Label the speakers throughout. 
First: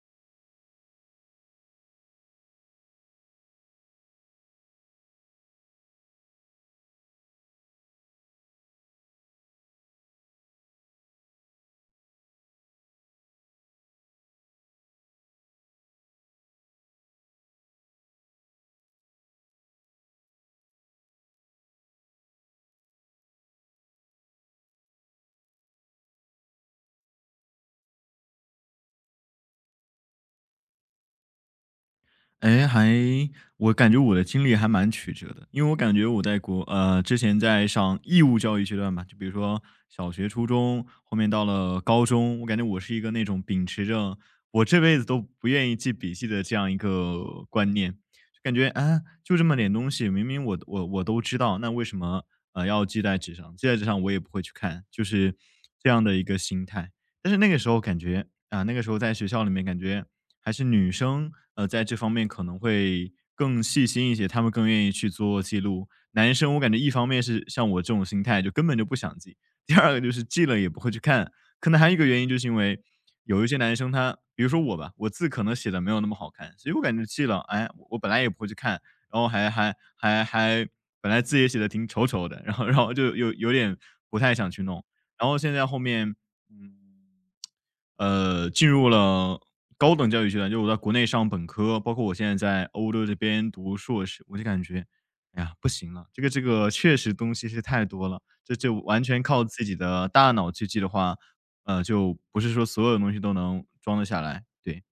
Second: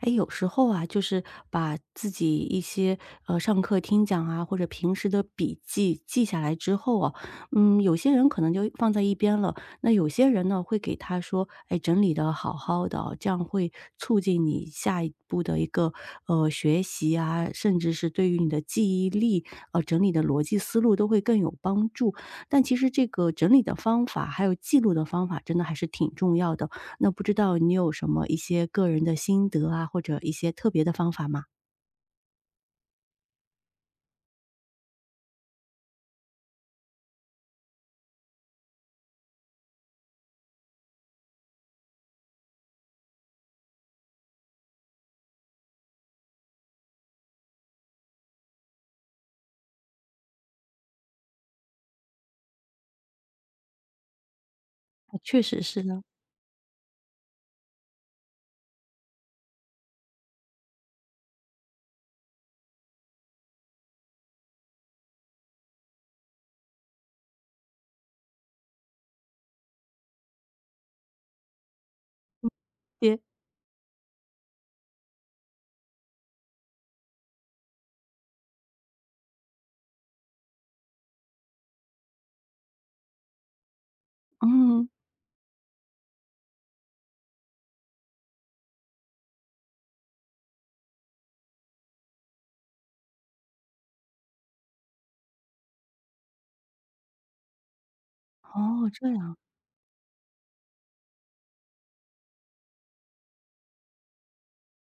Speaker 1: 哎，有时候啊，就是把自己一些上课听讲啊，或者平时的笔记记下来之后啊，嗯，有些人可能就放在一边了，那有些人呢会给他说，哎，整理的好好的哦，这样会促进你下一步的一个学习啊，甚至是对于你的记忆力整理的逻辑思路都会更有帮助。但其实这个整理的方法还有记录的方法，真的还是挺重要的。那不知道你有什么一些个人的心得啊，或者一些特别的方法吗？
Speaker 2: 哎，还我感觉我的经历还蛮曲折的，因为我感觉我在国之前在上义务教育阶段吧，就比如说小学、初中，后面到了高中，我感觉我是一个那种秉持着我这辈子都不愿意记笔记的这样一个观念，就感觉啊，就这么点东西，明明我都知道，那为什么要记在纸上？记在纸上我也不会去看，就
Speaker 1: 啊，
Speaker 2: 是
Speaker 1: 确实是
Speaker 2: 这
Speaker 1: 呢，
Speaker 2: 样的一个心态。但是那个时候感觉啊，那个时候在学校里面感觉还是女生，在这方面可能会更细心一些，她们更愿意去做记录。男生我感觉一方面是像我这种心态，就根本就不想记；第二个就是记了也不会去看。可能还有一个原因，就是因为
Speaker 1: 也
Speaker 2: 有一些男生他，比如说我吧，我字可能写的没有那么好看，所以我感觉记了，哎，我本来也不会去看，然后还还还还本来字也写的挺丑丑的，然后就有点不太想去弄。
Speaker 1: 嗯，
Speaker 2: 然后现在后面，嗯。进入了高等教育阶段，就我在国内上本科，包括我现在在欧洲这边读硕士，我就感觉，哎呀，不行了，这个确实东西是太多了，这就
Speaker 1: 哦，
Speaker 2: 完
Speaker 1: 这
Speaker 2: 全
Speaker 1: 样。
Speaker 2: 靠自己的大脑去记的话，就不是说所有东西都能装得下来，对。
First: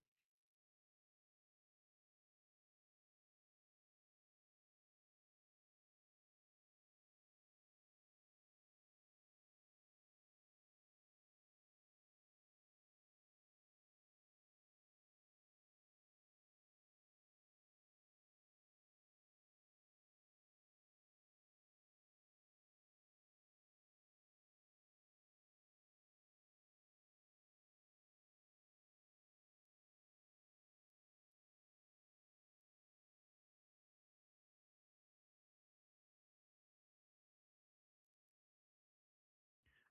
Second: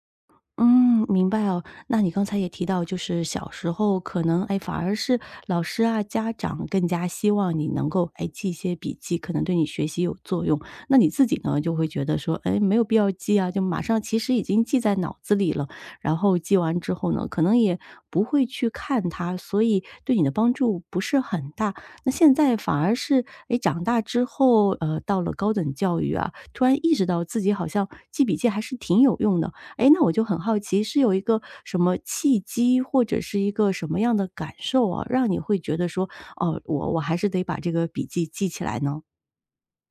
Speaker 1: 嗯，明白哦。那你刚才也提到，就是小时候可能，哎，反而是老师啊、家长更加希望你能够，哎，记一些笔记，可能对你学习有作用。那你自己呢，就会觉得说，哎，没有必要记啊，就马上其实已经记在脑子里了。然后记完之后呢，可能也不会去看它，所以对你的帮助不是很大。那现在反而是，哎，长大之后，到了高等教育啊，突然意识到自己好像记笔记还是挺有用的。哎，那我就很好奇，是有一个什么契机，或者是一个什么样的感受啊，让你会觉得说，哦，我还是得把这个笔记记起来呢？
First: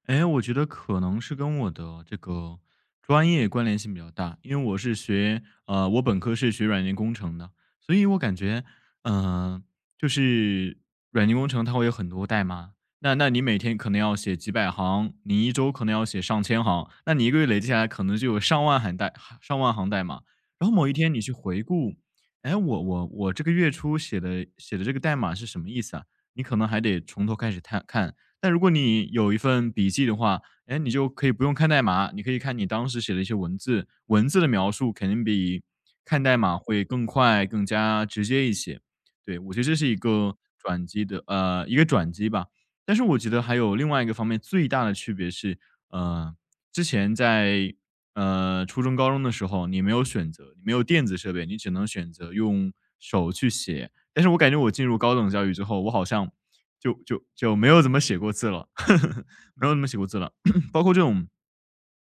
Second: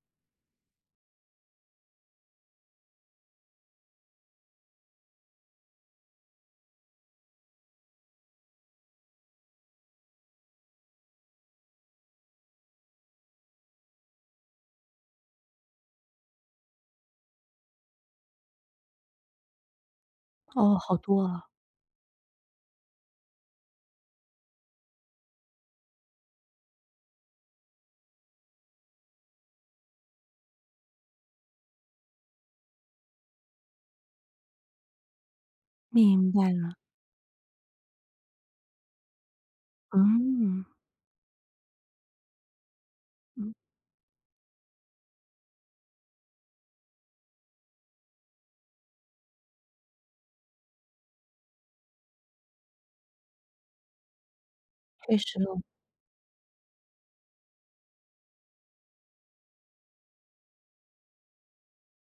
Speaker 2: 哎，我觉得可能是跟我的这个专业关联性比较大，因为我是学我本科是学软件工程的，所以我感觉，嗯、就是软件工程它会有很多代码，那你每天可能要写几百行，你一周可能要写上千行，那你一个月累积下来可能就有上万行代码，然后
Speaker 1: 哦，
Speaker 2: 某一
Speaker 1: 好
Speaker 2: 天你
Speaker 1: 多
Speaker 2: 去
Speaker 1: 了，
Speaker 2: 回顾，哎，我这个月初写的这个代码是什么意思啊？你可能还得从头开始看看，但如果你有一份笔记的话，哎，你就可以不用看代码，你可以看你当时写的一些文字，文字的描述肯定比看
Speaker 1: 明
Speaker 2: 代
Speaker 1: 白
Speaker 2: 码
Speaker 1: 了，
Speaker 2: 会更快、更加直接一些。对，我觉得这是一个
Speaker 1: 嗯，
Speaker 2: 转机的，呃，一个转机吧。但是我觉得
Speaker 1: 嗯，
Speaker 2: 还有另外一个方面，最大的区别是，呃，之前在初中、高中的时候，你没有选择，你没有电子设备，你只能选择用手去写。但是我感觉我进入高
Speaker 1: 确
Speaker 2: 等
Speaker 1: 实
Speaker 2: 教育
Speaker 1: 哦
Speaker 2: 之后，我好像就没有怎么写过字了，没有怎么写过字了，包括这种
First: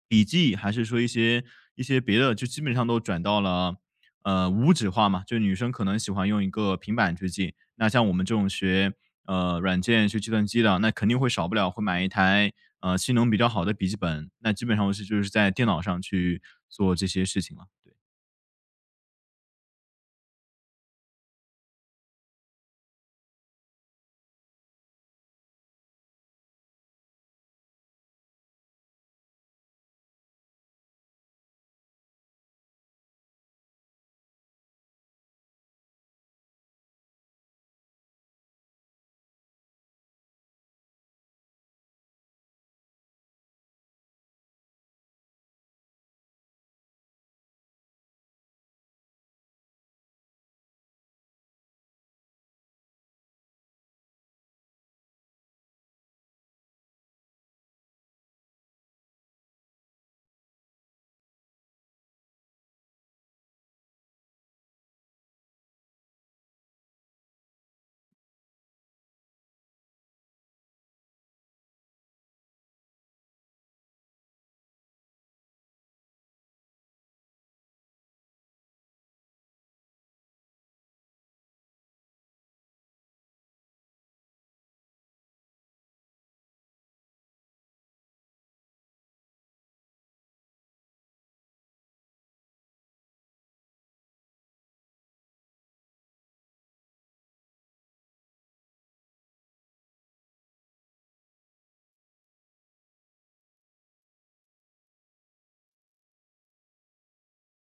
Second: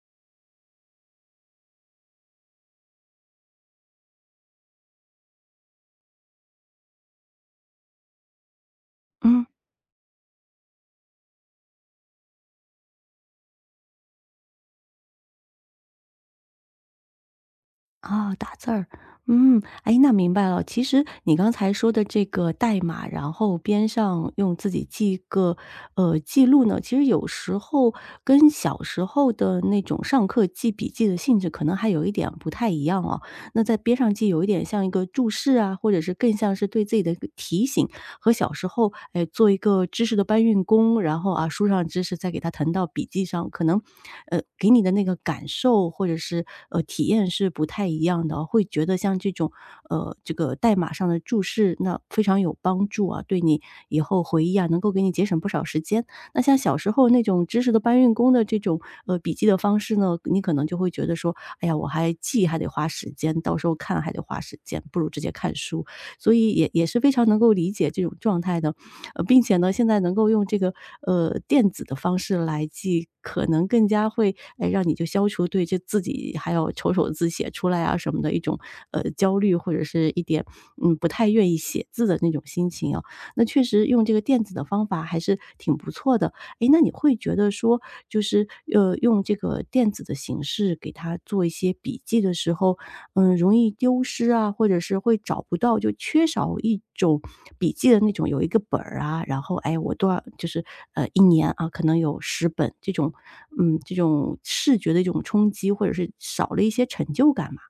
Speaker 2: 笔记，还是说一些别的，就基本上都转到了无纸化嘛，就女生可能喜欢用一个平板去记，那像我们这种学
Speaker 1: 嗯。
Speaker 2: 软件学计算机的，那肯定会少不了会买一台性能比较好的笔记本，那基本上我是就是在电脑上去做这些事情了，对。
Speaker 1: 啊，打字儿，嗯，哎，那明白了。其实你刚才说的这个代码，然后边上用自己记一个记录呢，其实有时候跟小时候的那种上课记笔记的性质可能还有一点不太一样哦。那在边上记有一点像一个注释啊，或者是更像是对自己的一个提醒。和小时候，哎，做一个知识的搬运工，然后啊，书上知识再给它腾到笔记上，可能，给你的那个感受或者是体验是不太一样的哦，会觉得像这种这个代码上的注释，那非常有帮助啊，对你以后回忆啊，能够给你节省不少时间。那像小时候那种知识的搬运工的这种笔记的方式呢，你可能就会觉得说，哎呀，我还记还得花时间，到时候看还得花时间，不如直接看书。所以也是非常能够理解这种状态的。呃，并且呢，现在能够用这个电子的方式来记，可能更加会哎让你就消除对这自己还有丑手字写出来啊什么的一种焦虑，或者是一点嗯不太愿意写字的那种心情啊。那确实用这个电子的方法还是挺不错的。诶，那你会觉得说，就是，用这个电子的形式给他做一些笔记的时候，嗯，容易丢失啊，或者是会找不到，就缺少一种笔记的那种有一个本儿啊，然后，哎，我多少就是，一年啊，可能有十本这种嗯，这种视觉的一种冲击，或者是少了一些成就感嘛？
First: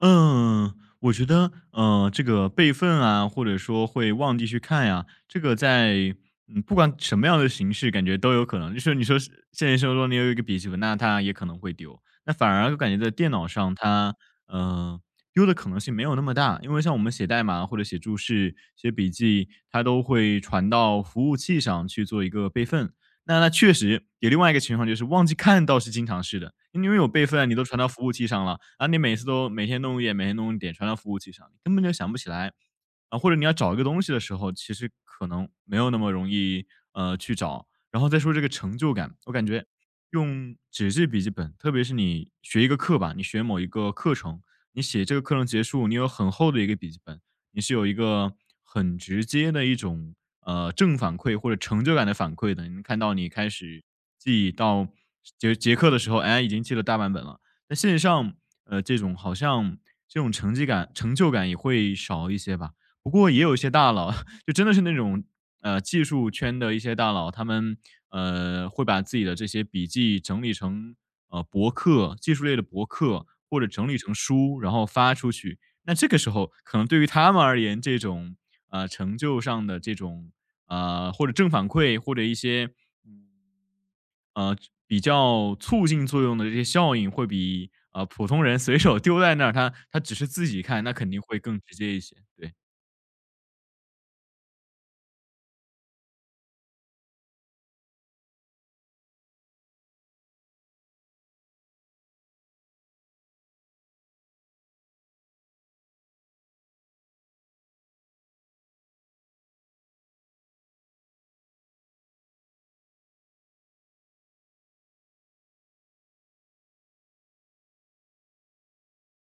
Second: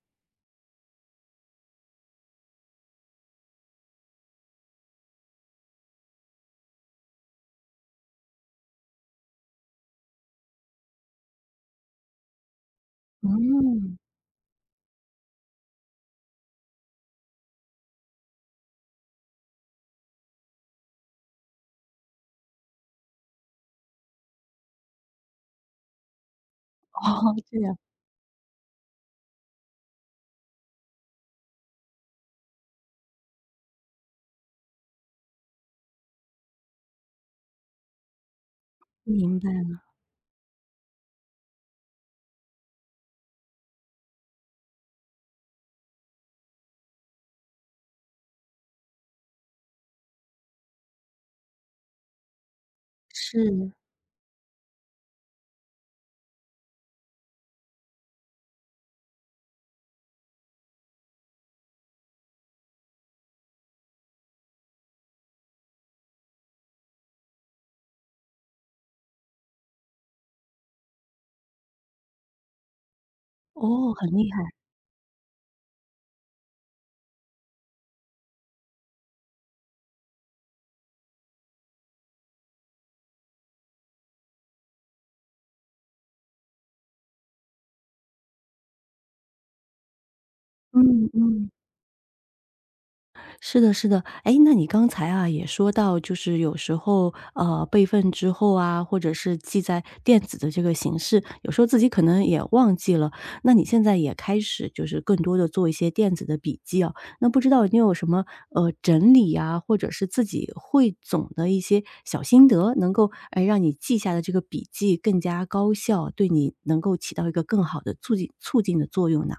Speaker 2: 嗯，我觉得，这个备份啊，或者说会忘记去看呀，这个在嗯，不管什么样的形式，感觉都有可能。就是你说是现实生活中你有一个笔记本，那它也可能会丢。那反而就感觉在电脑上
Speaker 1: 嗯，
Speaker 2: 它，嗯，丢的可能性没有那么大，因为像我们写代码或者写注释、写笔记，它都会传到服务器上去做一个备份。那确实有另外一个情况，就是忘记看倒是经常是的，因为有备
Speaker 1: 哦，
Speaker 2: 份，你
Speaker 1: 这
Speaker 2: 都
Speaker 1: 样，
Speaker 2: 传到服务器上了啊，然后你每次都每天弄一点，每天弄一点，传到服务器上，你根本就想不起来。啊，或者你要找一个东西的时候，其实可能没有那么容易，去找。然后再说这个成就感，我
Speaker 1: 明
Speaker 2: 感
Speaker 1: 白
Speaker 2: 觉
Speaker 1: 了，
Speaker 2: 用纸质笔记本，特别是你学一个课吧，你学某一个课程，你写这个课程结束，你有很厚的一个笔记本，你是有一个很直接的一种正反馈或者成就感的反馈的。你能看到你
Speaker 1: 是，
Speaker 2: 开始记到结课的时候，哎，已经记了大半本了。那线上这种好像这种成绩感、成就感也会少一些吧。不过也有一些大佬，就真的是那种技术圈的一些大佬，他们会把自己的这些笔记整理成博客、技术类的博客，或者整
Speaker 1: 哦，
Speaker 2: 理
Speaker 1: 很
Speaker 2: 成
Speaker 1: 厉害，
Speaker 2: 书，然后发出去。那这个时候可能对于他们而言，这种成就上的这种或者正反馈，或者一些嗯呃比较促进作用的这些效应，会比普通人随手丢在那儿，他只是自己看，那
Speaker 1: 嗯
Speaker 2: 肯定会
Speaker 1: 嗯。
Speaker 2: 更直接一些。对，
Speaker 1: 是的，是的。哎，那你刚才啊，也说到就是有时候，备份之后啊，或者是记在电子的这个形式，有时候自己可能也忘记了。那你现在也开始就是更多的做一些电子的笔记啊，那不知道你有什么，整理啊，或者是自己汇总的一些小心得，能够，哎，让你记下的这个笔记更加高效，对你能够起到一个更好的促进的作用呢？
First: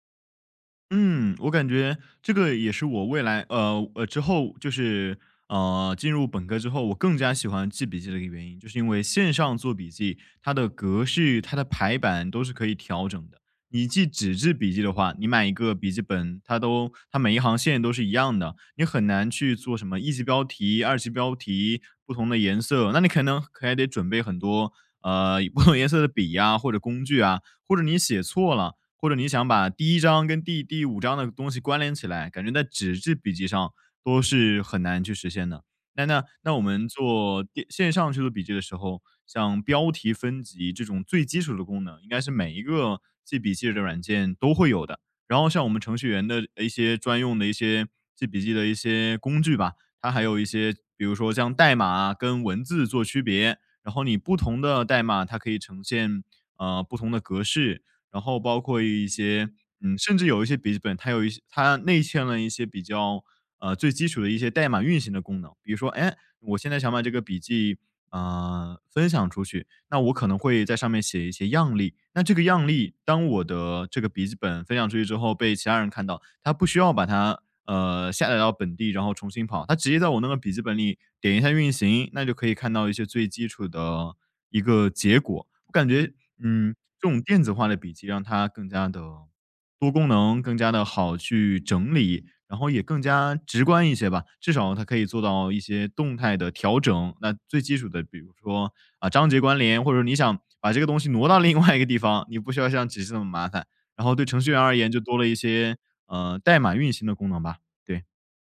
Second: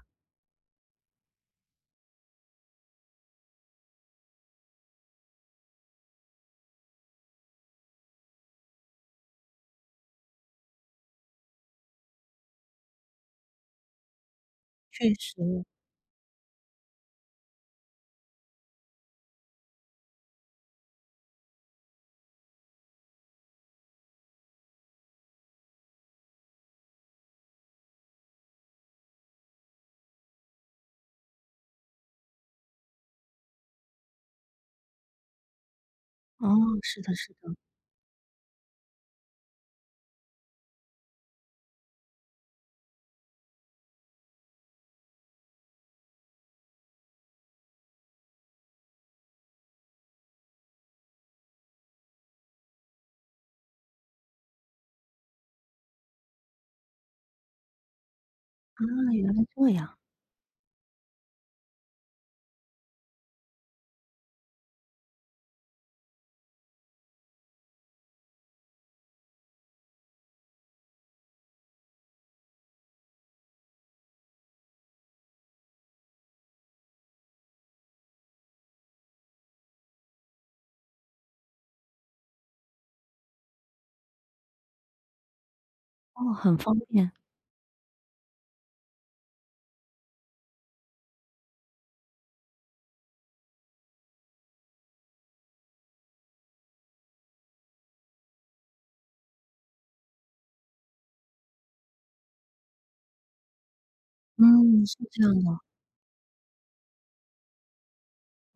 Speaker 2: 嗯，我感觉这个也是我未来之后就是进入本科之后，我更加喜欢记笔记的一个原因，就是因为线上做笔记，它的格式、它的排版都是可以调整的。你记纸质笔记的
Speaker 1: 确
Speaker 2: 话，你买一
Speaker 1: 实。
Speaker 2: 个笔记本，它都它每一行线都是一样的，你很难去做什么一级标题、二级标题不同的颜色，那你可能可还得准备很多不同颜色的笔呀、或者工具啊，或者你写错了，或者你想把第一章跟第五章的东西关联起来，感觉在纸质笔记上都是很难去实现的。那那
Speaker 1: 哦，
Speaker 2: 那我们
Speaker 1: 是的，是
Speaker 2: 做
Speaker 1: 的。
Speaker 2: 线上去做笔记的时候，像标题分级这种最基础的功能，应该是每一个记笔记的软件都会有的。然后像我们程序员的一些专用的一些记笔记的一些工具吧，它还有一些，比如说像代码啊跟文字做区别，然后你不同的代码它可以呈现不同的格式，然后包
Speaker 1: 啊，
Speaker 2: 括一
Speaker 1: 原来
Speaker 2: 些
Speaker 1: 这
Speaker 2: 嗯，
Speaker 1: 样。
Speaker 2: 甚至有一些笔记本，它有一些它内嵌了一些比较最基础的一些代码运行的功能。比如说，哎，我现在想把这个笔记，分享出去，那我可能会在上面写一些样例。那这个样例，当我的这个笔记本分享出去之后被其他人看到，他不需要把它，下载到本地，然后重新跑，他直接在我那个笔记本里点一下运行，那就可以看到一些最基础的一个结果。我感觉
Speaker 1: 哦，很
Speaker 2: 嗯，
Speaker 1: 方
Speaker 2: 这
Speaker 1: 便。
Speaker 2: 种电子化的笔记让它更加的多功能，更加的好去整理，然后也更加直观一些吧。至少它可以做到一些动态的调整。那最基础的，比如说，啊，章节关联，或者你想把这个东西挪到另外一个地方，你不需要像纸质那么麻烦。然后对程序员而
Speaker 1: 嗯，
Speaker 2: 言
Speaker 1: 是
Speaker 2: 就多
Speaker 1: 这
Speaker 2: 了
Speaker 1: 样
Speaker 2: 一
Speaker 1: 的。
Speaker 2: 些，代码运行的功能吧。对，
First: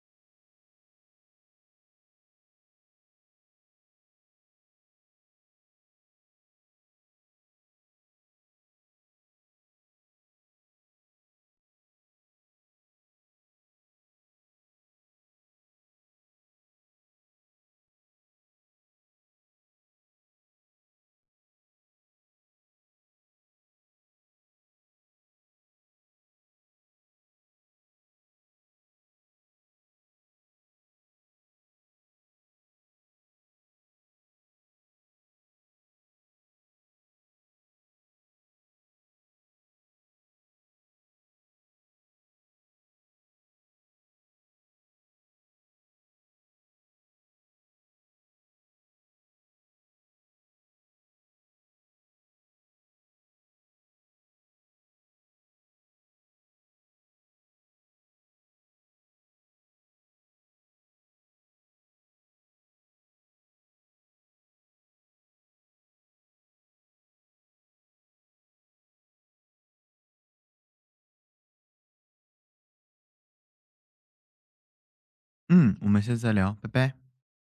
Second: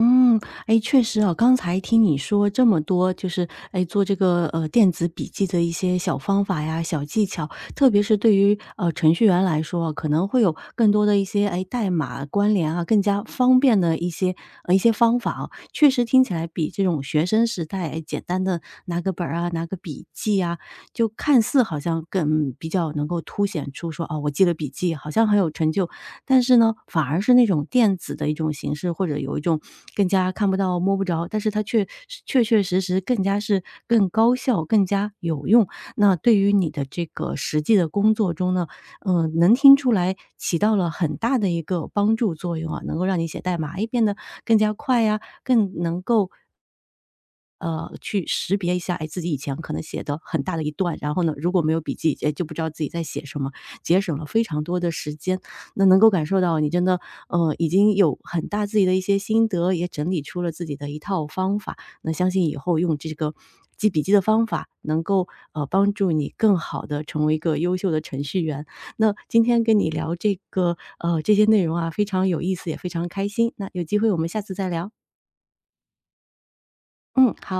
Speaker 1: 嗯，哎，确实啊，刚才听你说这么多，就是哎，做这个电子笔记的一些小方法呀、小技巧，特别是对于程序员来说啊，可能会有更多的一些哎代码关联啊，更加方便的一些方法啊，确实听起来比这种学生时代哎简单的拿个本儿啊、拿个笔记啊，就看似好像更比较能够凸显出说，哦，我记了笔记，好像很有成就。但是呢，反而是那种电子的一种形式，或者有一种更加看不到、摸不着，但是它却确确实实更加是更高效、更加有用。那对于你的这个实际的工作中呢，嗯、能听出来起到了很大的一个帮助作用啊，能够让你写代码，哎，变得更加快呀、更能够去识别一下，哎，自己以前可能写的很大的一段，然后呢，如果没有笔记，哎，就不知道自己在写什么，节省了非常多的时间。那能够感受到你真的，已经有很大自己的一些心得，也整理出了自己的一套方法。那相信以后用这个记笔记的方法，能够帮助你更好的成为一个优秀的程序员。那今天跟你聊这个这些内容啊，非常有意思，也非常开心。那有机会我们下次再聊。
Speaker 2: 嗯，我们下次再聊，拜拜。
Speaker 1: 嗯，好。